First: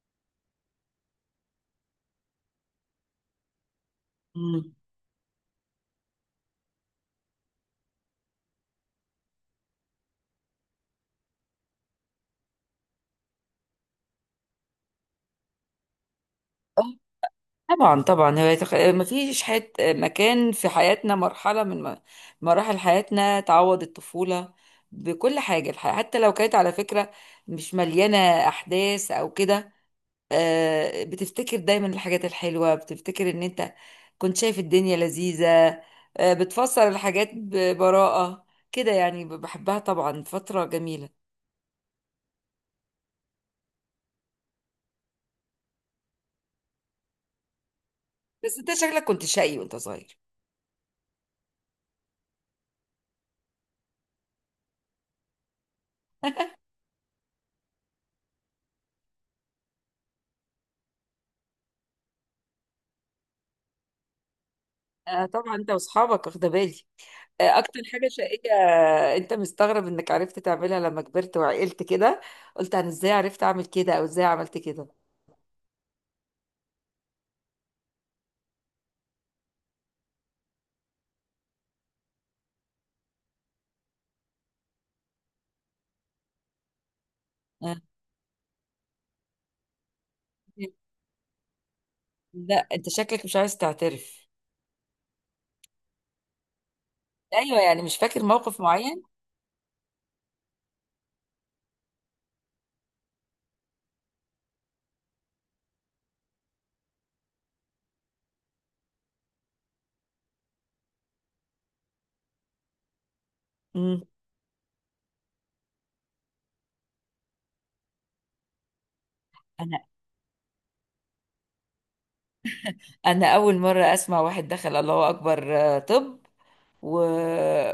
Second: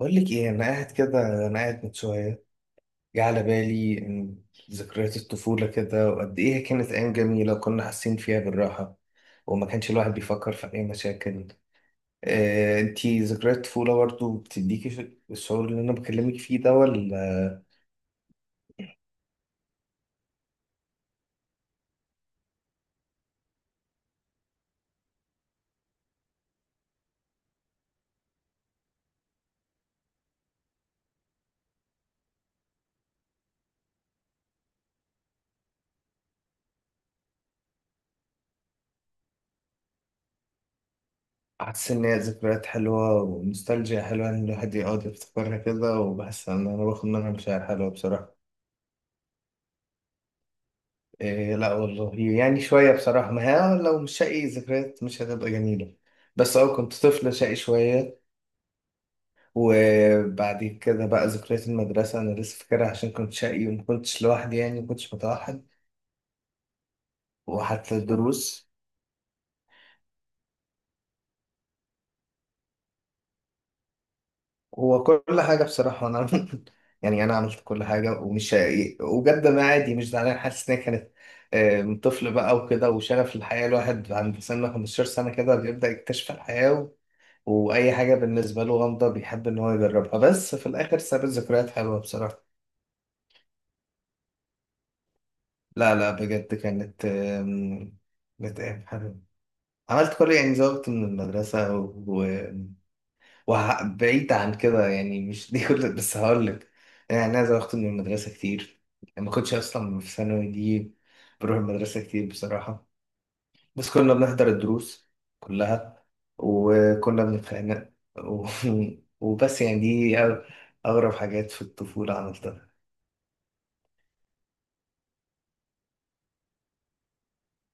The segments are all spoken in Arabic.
بقول لك ايه؟ انا قاعد كده، انا قاعد من شويه. جه على بالي إن مم. ذكريات الطفوله كده، وقد ايه هي كانت ايام جميله، وكنا حاسين فيها بالراحه، وما كانش الواحد بيفكر في اي مشاكل. آه، انتي ذكريات الطفوله برضو بتديكي الشعور اللي انا بكلمك فيه ده، آه، ولا طبعا طبعا هو يتخ... آه، ما فيش حت... مكان في حياتنا مرحلة من مراحل حياتنا تعوض الطفولة بكل حاجة حتى لو كانت على فكرة مش مليانة أحداث أو كده. بتفتكر دايما الحاجات الحلوة، بتفتكر إن أنت كنت شايف الدنيا لذيذة. بتفسر الحاجات ببراءة كده، يعني بحبها، طبعا فترة جميلة. حاسس ان هي ذكريات حلوه ونوستالجيا حلوه ان الواحد يقعد يفتكرها كده؟ وبحس ان انا باخد منها مشاعر حلوه بصراحه. بس أنت شكلك كنت شقي وأنت صغير. إيه، لا والله يعني شوية بصراحة. ما هي لو مش شقي ذكريات مش هتبقى جميلة. بس كنت طفل شقي شوية. وبعد كده بقى ذكريات المدرسة أنا لسه فاكرها عشان كنت شقي، وما كنتش لوحدي يعني، ما كنتش طبعا متوحد. أنت وأصحابك، واخدة بالي اكتر وحتى حاجه شقيه. الدروس. انت مستغرب انك عرفت تعملها لما كبرت وعقلت كده، قلت انا ازاي عرفت اعمل كده او ازاي عملت كده. هو كل حاجة بصراحة أنا يعني أنا عملت كل حاجة، ومش شقي وجد، ما عادي، مش زعلان، حاسس إن هي كانت آه، من طفل بقى وكده. وشغف الحياة الواحد عند سن 15 سنة كده بيبدأ يكتشف الحياة، آه. واي حاجه بالنسبه له غامضه بيحب ان هو يجربها، بس في الاخر ساب ذكريات حلوه بصراحه. لا انت شكلك مش عايز تعترف، لا لا، بجد كانت ايوه يعني مش آم، فاكر كانت موقف ايام معين. حلوه. عملت كل يعني، زوجت من المدرسه و... وبعيد عن كده يعني، مش دي كل، بس هقول لك يعني. انا زوجت من المدرسه كتير، ما كنتش اصلا في ثانوي دي، بروح المدرسه كتير بصراحه. بس امم. كنا بنحضر الدروس كلها، وكنا بنتخانق و... وبس انا يعني، دي أغرب حاجات في الطفولة عملتها. انا اول مره اسمع واحد دخل الله اكبر. طب و...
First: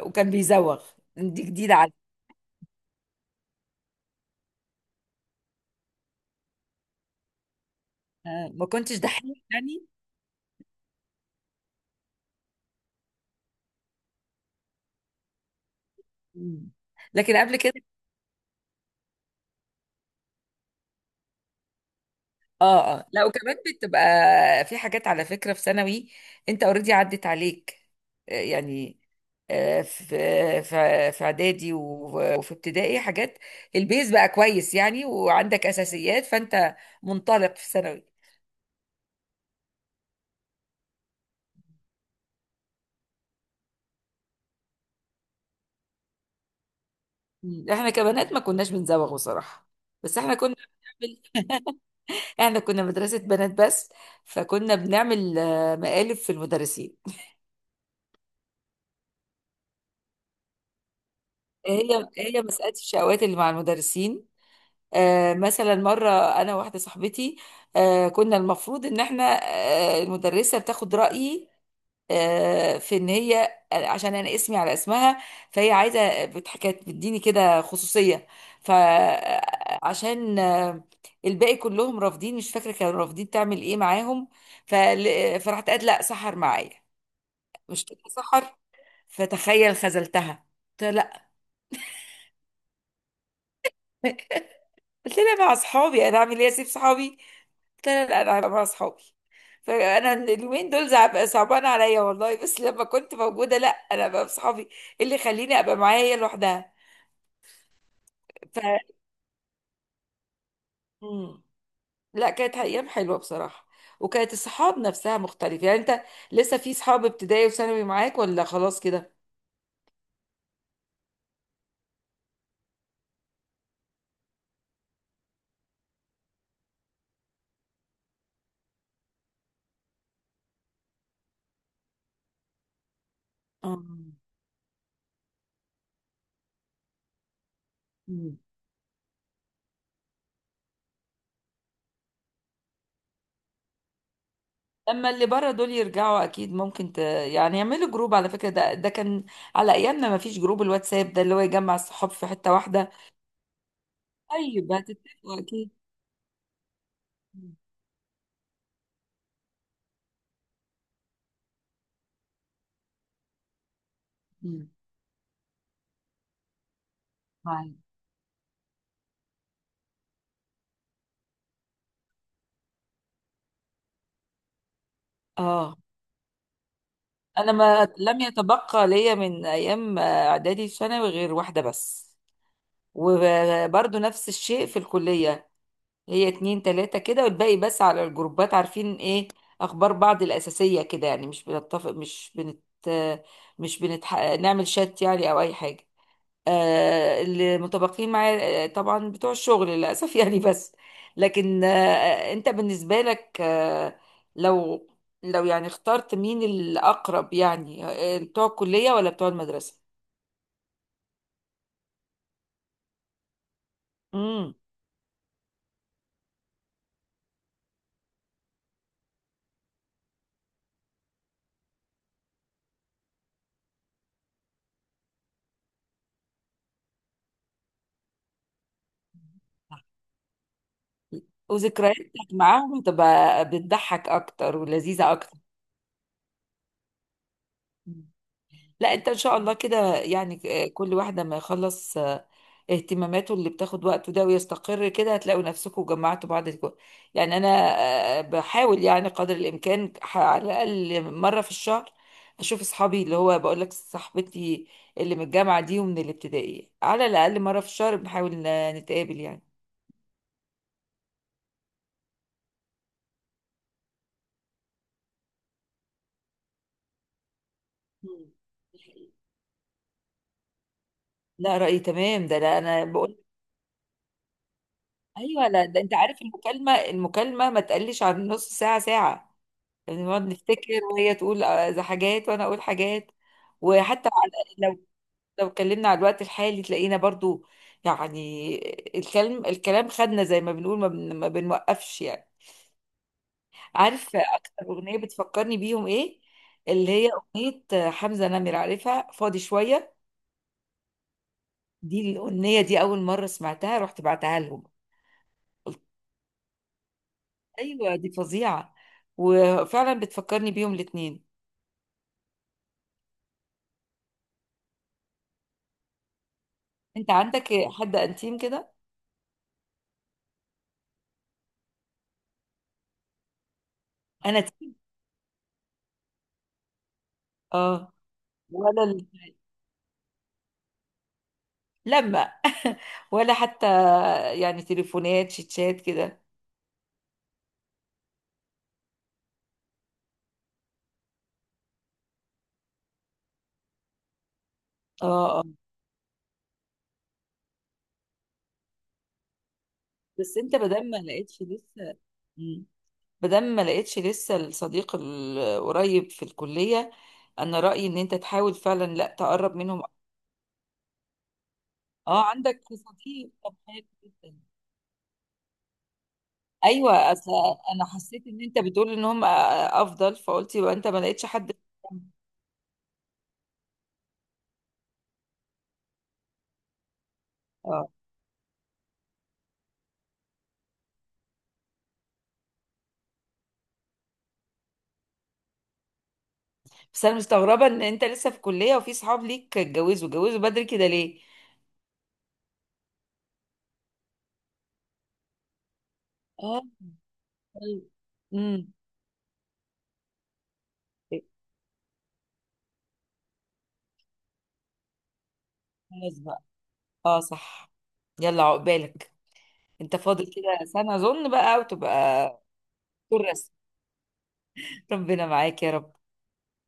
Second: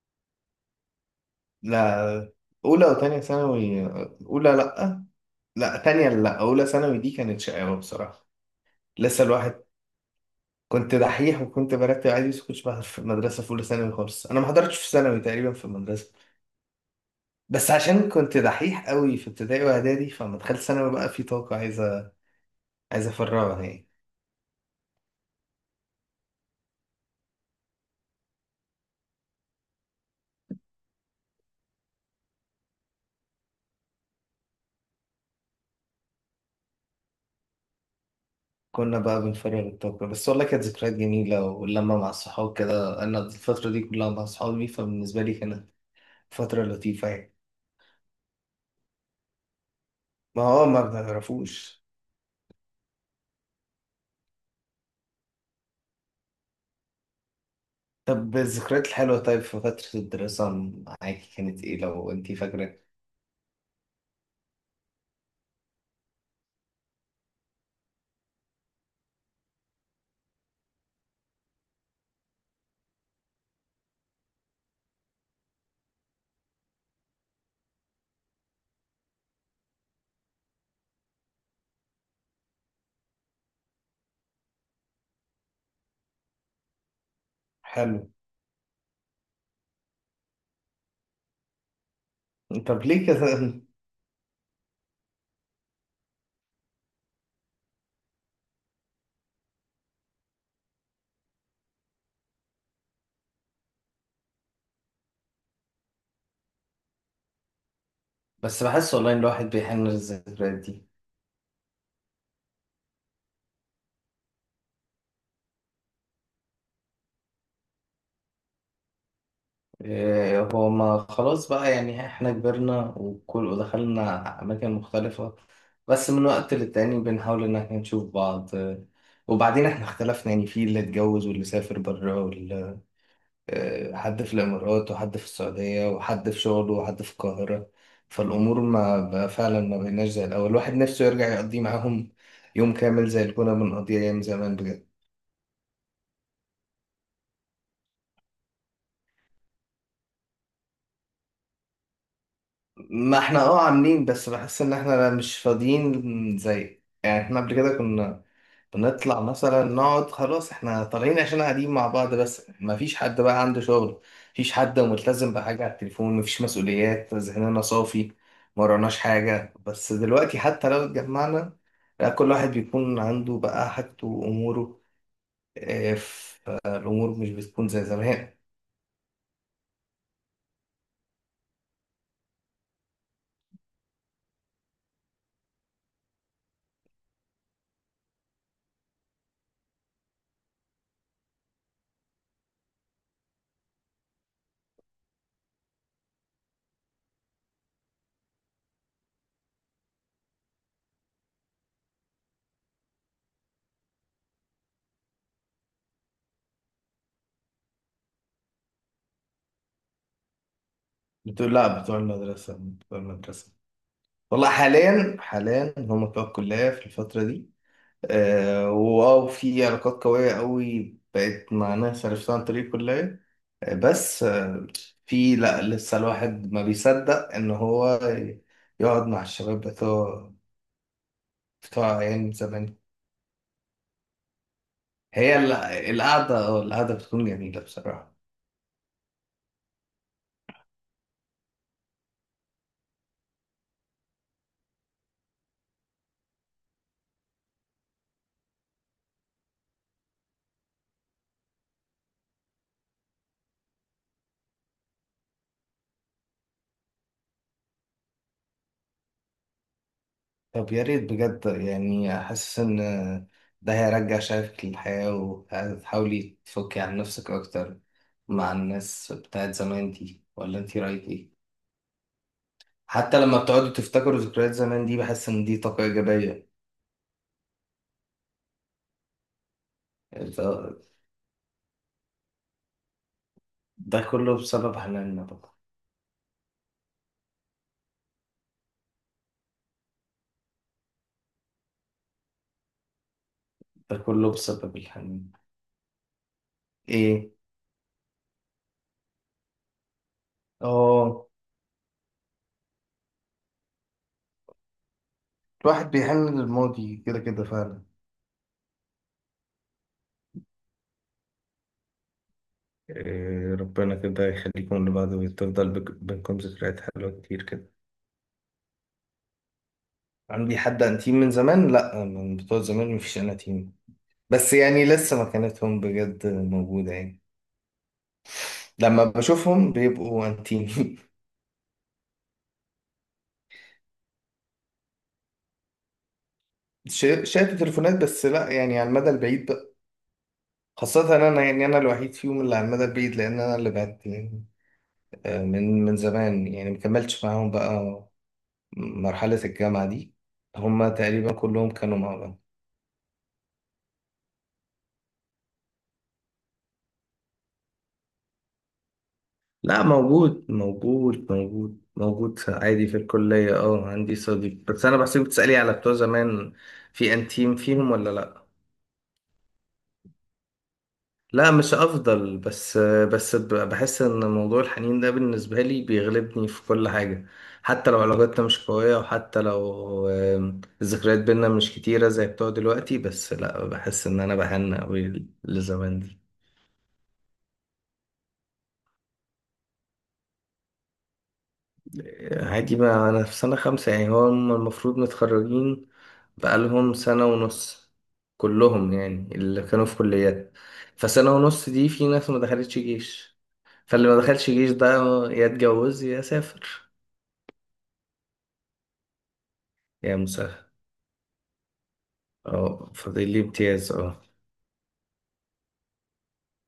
وكان بيزوغ، دي جديده علي. لا، أولى وتانية ثانوي. أولى لأ، لأ تانية، لأ أولى ثانوي دي كانت شقاوة بصراحة. ما كنتش لسه دحيح الواحد، يعني. كنت دحيح وكنت برتب عادي، بس كنتش بحضر في المدرسة في أولى ثانوي خالص، أنا ما حضرتش في ثانوي تقريبا في المدرسة. مم. لكن قبل بس كده عشان كنت دحيح قوي في ابتدائي وإعدادي، فلما دخلت ثانوي بقى في طاقة عايزة اه اه، عايزة لا وكمان أفرغها يعني. بتبقى في حاجات على فكرة في ثانوي. انت اوريدي عدت عليك. يعني آه، في في اعدادي وفي ابتدائي حاجات، البيز بقى كويس يعني، وعندك اساسيات، فانت منطلق في ثانوي. كنا بقى بنفرغ الطاقة بس، والله كانت ذكريات جميلة واللمة مع الصحاب كده، أنا الفترة دي كلها مع صحابي، فبالنسبة لي كانت فترة لطيفة يعني. مم. احنا كبنات ما كناش بنزوغ بصراحة، بس احنا ما كنا هو ما بنعمل، بنعرفوش. احنا كنا مدرسة بنات بس، فكنا بنعمل مقالب في المدرسين. طب الذكريات الحلوة، طيب في فترة الدراسة معاكي كانت إيه هي لو أنتي هي مسألة فاكرة؟ الشقوات اللي مع المدرسين. مثلا مرة أنا واحدة صاحبتي، كنا المفروض إن إحنا، المدرسة بتاخد رأيي في إن هي عشان أنا اسمي على اسمها، فهي عايزة كانت بتديني كده خصوصية، فعشان الباقي كلهم رافضين، مش فاكرة كانوا رافضين تعمل إيه معاهم. فرحت قالت لأ سحر معايا، مش كده حلو. سحر، فتخيل خذلتها. قلت لها طب ليه كده؟ لأ، قلت لها مع أصحابي، أنا أعمل إيه، أسيب صحابي؟ لا لا لا، انا هبقى مع اصحابي. فانا اليومين دول صعبان عليا والله، بس لما كنت موجوده، لا انا بقى بصحابي. إيه اللي يخليني ابقى معايا هي لوحدها؟ ف بس بحس والله إن الواحد بيحن للذكريات دي. مم. لا كانت ايام حلوه بصراحه، وكانت الصحاب نفسها مختلفه. يعني انت لسه في صحاب ابتدائي وثانوي معاك، ولا خلاص كده؟ إيه، هو ما خلاص بقى يعني، احنا كبرنا وكل ودخلنا أماكن مختلفة، بس من وقت للتاني بنحاول إن احنا نشوف بعض. إيه، وبعدين احنا اختلفنا يعني، في اللي اتجوز واللي سافر بره واللي اه. إيه، حد في الإمارات وحد في السعودية وحد في شغله وحد في القاهرة. مم. فالأمور ما بقى فعلا، ما بقيناش زي الأول الواحد نفسه يرجع يقضي معاهم يوم كامل زي اللي كنا بنقضيه أيام زمان بجد. لما اللي بره دول يرجعوا اكيد ممكن يعني يعملوا جروب، على فكره ده ده كان على ايامنا ما فيش جروب الواتساب ده اللي هو يجمع الصحاب في حته واحده. ما احنا اه عاملين، بس بحس طيب ان احنا مش هتتفقوا اكيد. فاضيين زي يعني، احنا قبل كده كنا بنطلع مثلا نقعد خلاص احنا طالعين عشان قاعدين مع بعض، بس ما فيش حد بقى عنده شغل، مفيش مم. حد ملتزم بحاجة على التليفون، مفيش مسؤوليات، ذهننا معي. صافي، ما وراناش حاجة. بس دلوقتي حتى لو اتجمعنا، لا، كل واحد بيكون عنده بقى حاجته وأموره. اه. اه، فالأمور مش انا بتكون زي ما لم زمان. يتبقى ليا من ايام اعدادي ثانوي غير واحده بس، وبرضو نفس الشيء في الكليه، هي اتنين تلاته كده، والباقي بس على الجروبات، عارفين ايه اخبار بعض الاساسيه كده يعني. مش بنتفق، مش بنت مش بنتح... نعمل شات يعني او اي حاجه. اللي متبقين معايا طبعا بتوع الشغل للأسف يعني. بس لكن انت بالنسبة لك لو يعني اخترت مين الأقرب يعني، بتوع الكلية ولا بتوع المدرسة؟ بتقول لا، بتوع المدرسة، بتوع المدرسة. والله امم. حاليا حاليا هم بتوع الكلية في الفترة دي. آه واو، في علاقات قوية قوي بقت مع ناس عرفتها عن طريق الكلية. آه بس آه، في لا، لسه الواحد ما بيصدق إن هو يقعد مع الشباب بتوع وذكرياتك أيام زمان. معاهم تبقى بتضحك أكتر ولذيذة هي أكتر. القعدة القعدة بتكون جميلة مم. بصراحة. لا انت ان شاء الله كده يعني، كل واحدة ما يخلص اهتماماته اللي بتاخد وقته ده ويستقر كده، هتلاقوا نفسكم جمعتوا بعض يعني انا بحاول يعني قدر الامكان، على الاقل مره في الشهر اشوف اصحابي، اللي هو بقول لك صاحبتي اللي من الجامعه دي ومن الابتدائي، على الاقل مره في الشهر بنحاول نتقابل يعني. طب يا ريت بجد يعني، حاسس ان ده هيرجع شغفك للحياة، وهتحاولي تفكي عن نفسك اكتر مم. مع دي حقيقة. الناس بتاعت زمان دي، ولا انتي رايك ايه؟ لا رأيي تمام ده، لا انا حتى بقول لما بتقعدوا تفتكروا ذكريات زمان دي بحس ان ايوه. دي لا ده طاقة انت عارف ايجابية. المكالمه، ما تقلش عن نص ساعه ساعه، يعني نقعد ده نفتكر، وهي تقول حاجات وانا اقول حاجات. ده وحتى كله بسبب حناننا لو بقى. اتكلمنا على الوقت الحالي تلاقينا برضو يعني، الكلام خدنا زي ما بنقول، ما بنوقفش يعني. ده عارف كله اكتر بسبب اغنيه الحنين. بتفكرني بيهم ايه؟ اللي هي ايه؟ اغنيه حمزه نمر، عارفها، فاضي شويه. اه، دي الاغنيه، دي اول مره سمعتها رحت بعتها لهم، قلت الواحد بيحن للماضي كده كده فعلا. ايوه دي فظيعه، وفعلا بتفكرني بيهم الاتنين. إيه، ربنا كده يخليكم لبعض، وتفضل بينكم ذكريات انت حلوة كتير عندك كده. حد انتيم كده؟ عندي حد انتيم من زمان؟ لا، من بتوع زمان مفيش اناتيم، انا بس تيم. يعني لسه مكانتهم بجد موجودة يعني. اه. ولا لما بشوفهم بيبقوا انتيم. لما ولا حتى يعني تليفونات شيتشات كده؟ شاتوا تليفونات بس، لا يعني على المدى البعيد بقى، خاصة أنا يعني، أنا الوحيد فيهم اللي على المدى البعيد، لأن أنا اللي بعدت يعني اه اه. آه، من زمان يعني، مكملتش معاهم بقى مرحلة الجامعة دي. بس انت بدل هما ما تقريبا لقيتش كلهم لسه، كانوا مع بعض. مم، بدل ما لقيتش لسه الصديق القريب في الكلية، انا رأيي ان انت تحاول فعلا لا تقرب لا، منهم. موجود موجود موجود اه موجود عندك عادي في صديق، طب الكلية، حلو اه عندي جدا. صديق، بس أنا بحسك بتسألي على بتوع زمان. ايوه في اصل أنتيم انا فيهم ولا حسيت ان لأ؟ انت بتقول ان هم افضل، فقلت يبقى انت ما لقيتش لا حد. مش أفضل، بس بحس إن موضوع الحنين ده بالنسبة لي بيغلبني في كل حاجة، اه. حتى لو علاقتنا مش قوية، وحتى لو الذكريات بينا مش كتيرة زي بتوع دلوقتي، بس لا بحس إن أنا بحن أوي لزمان دي. بس انا مستغربة ان انت لسه في كلية وفي صحاب ليك اتجوزوا، اتجوزوا بدري كده ليه؟ عادي بقى، أنا في سنة 5 يعني، هو هم المفروض متخرجين اه. بقالهم سنة طيب. ونص. امم. كلهم يعني اللي كانوا في كليات، فسنة ونص دي في ناس ما دخلتش جيش، فاللي ما دخلش جيش ده يا اتجوز خلاص يا بقى. سافر. اه صح. يلا عقبالك، انت يا فاضل كده مسهل. سنة اظن بقى وتبقى اه، دكتور فاضل لي رسم. امتياز اه. ربنا معاك يا رب.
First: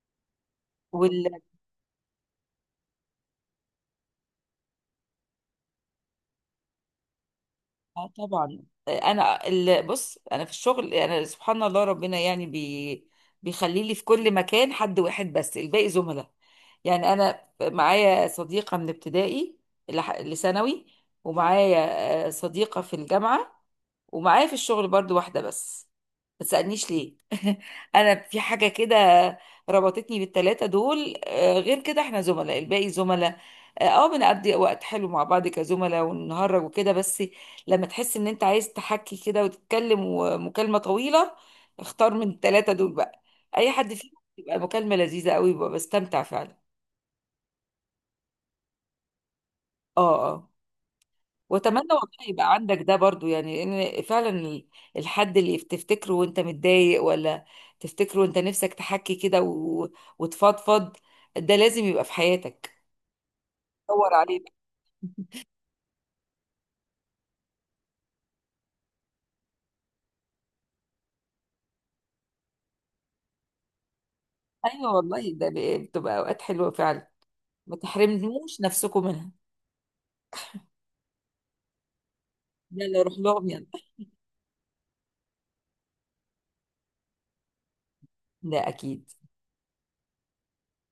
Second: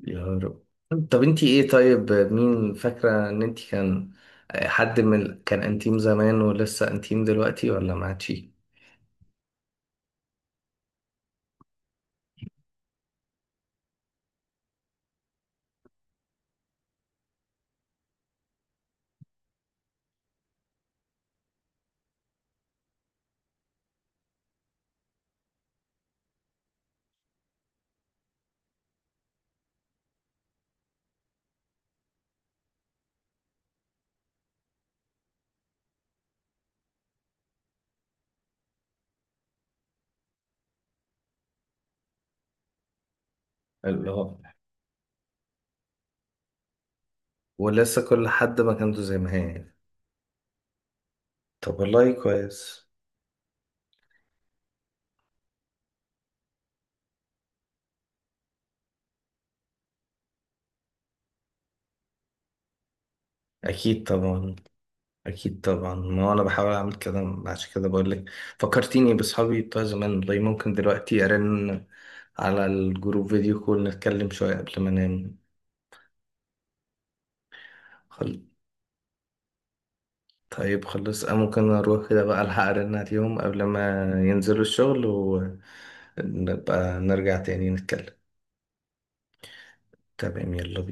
يا رب. طب وال انتي ايه طيب، مين فاكرة ان انتي كان حد من كان انتيم زمان ولسه انتيم دلوقتي، ولا ما اه عادش؟ طبعا. بص، انا في الشغل انا سبحان الله ربنا يعني بيخلي لي في كل مكان حد واحد، بس الباقي زملاء. يعني انا معايا صديقة من ابتدائي لثانوي، ومعايا صديقة في الجامعة، ومعايا في الشغل برضو واحدة بس. ما تسألنيش ليه، انا في حاجه كده ربطتني بالثلاثه دول. غير كده احنا زملاء، الباقي زملاء. اه، بنقضي وقت حلو مع بعض كزملاء ونهرج وكده، بس لما تحس ان انت عايز تحكي كده وتتكلم ومكالمه طويله، اختار من الثلاثه دول بقى، اي حد اللي فيهم، هو بتبقى مكالمه لذيذه قوي، ببقى بستمتع فعلا. ولسه كل حد مكانته زي ما هي يعني. اه اه. طب واتمنى والله والله يبقى عندك كويس. ده برضو، يعني ان فعلا الحد اللي تفتكره وانت متضايق، ولا تفتكره وانت نفسك تحكي كده وتفضفض، ده لازم يبقى في حياتك. اكيد دور عليه بقى. طبعا. اكيد طبعا، ما انا بحاول اعمل كده، عشان كده بقول لك. فكرتيني باصحابي بتوع زمان، والله ممكن دلوقتي ارن على الجروب فيديو كول نتكلم شويه قبل ما ايوه والله انام. ده بتبقى اوقات حلوه فعلا، ما خل... تحرموش نفسكم منها. طيب خلاص أنا ممكن اروح كده بقى، الحق ارن يلا روح عليهم لهم قبل يلا. ما ينزلوا الشغل، ونبقى نرجع تاني نتكلم. ده اكيد. تمام يلا بينا.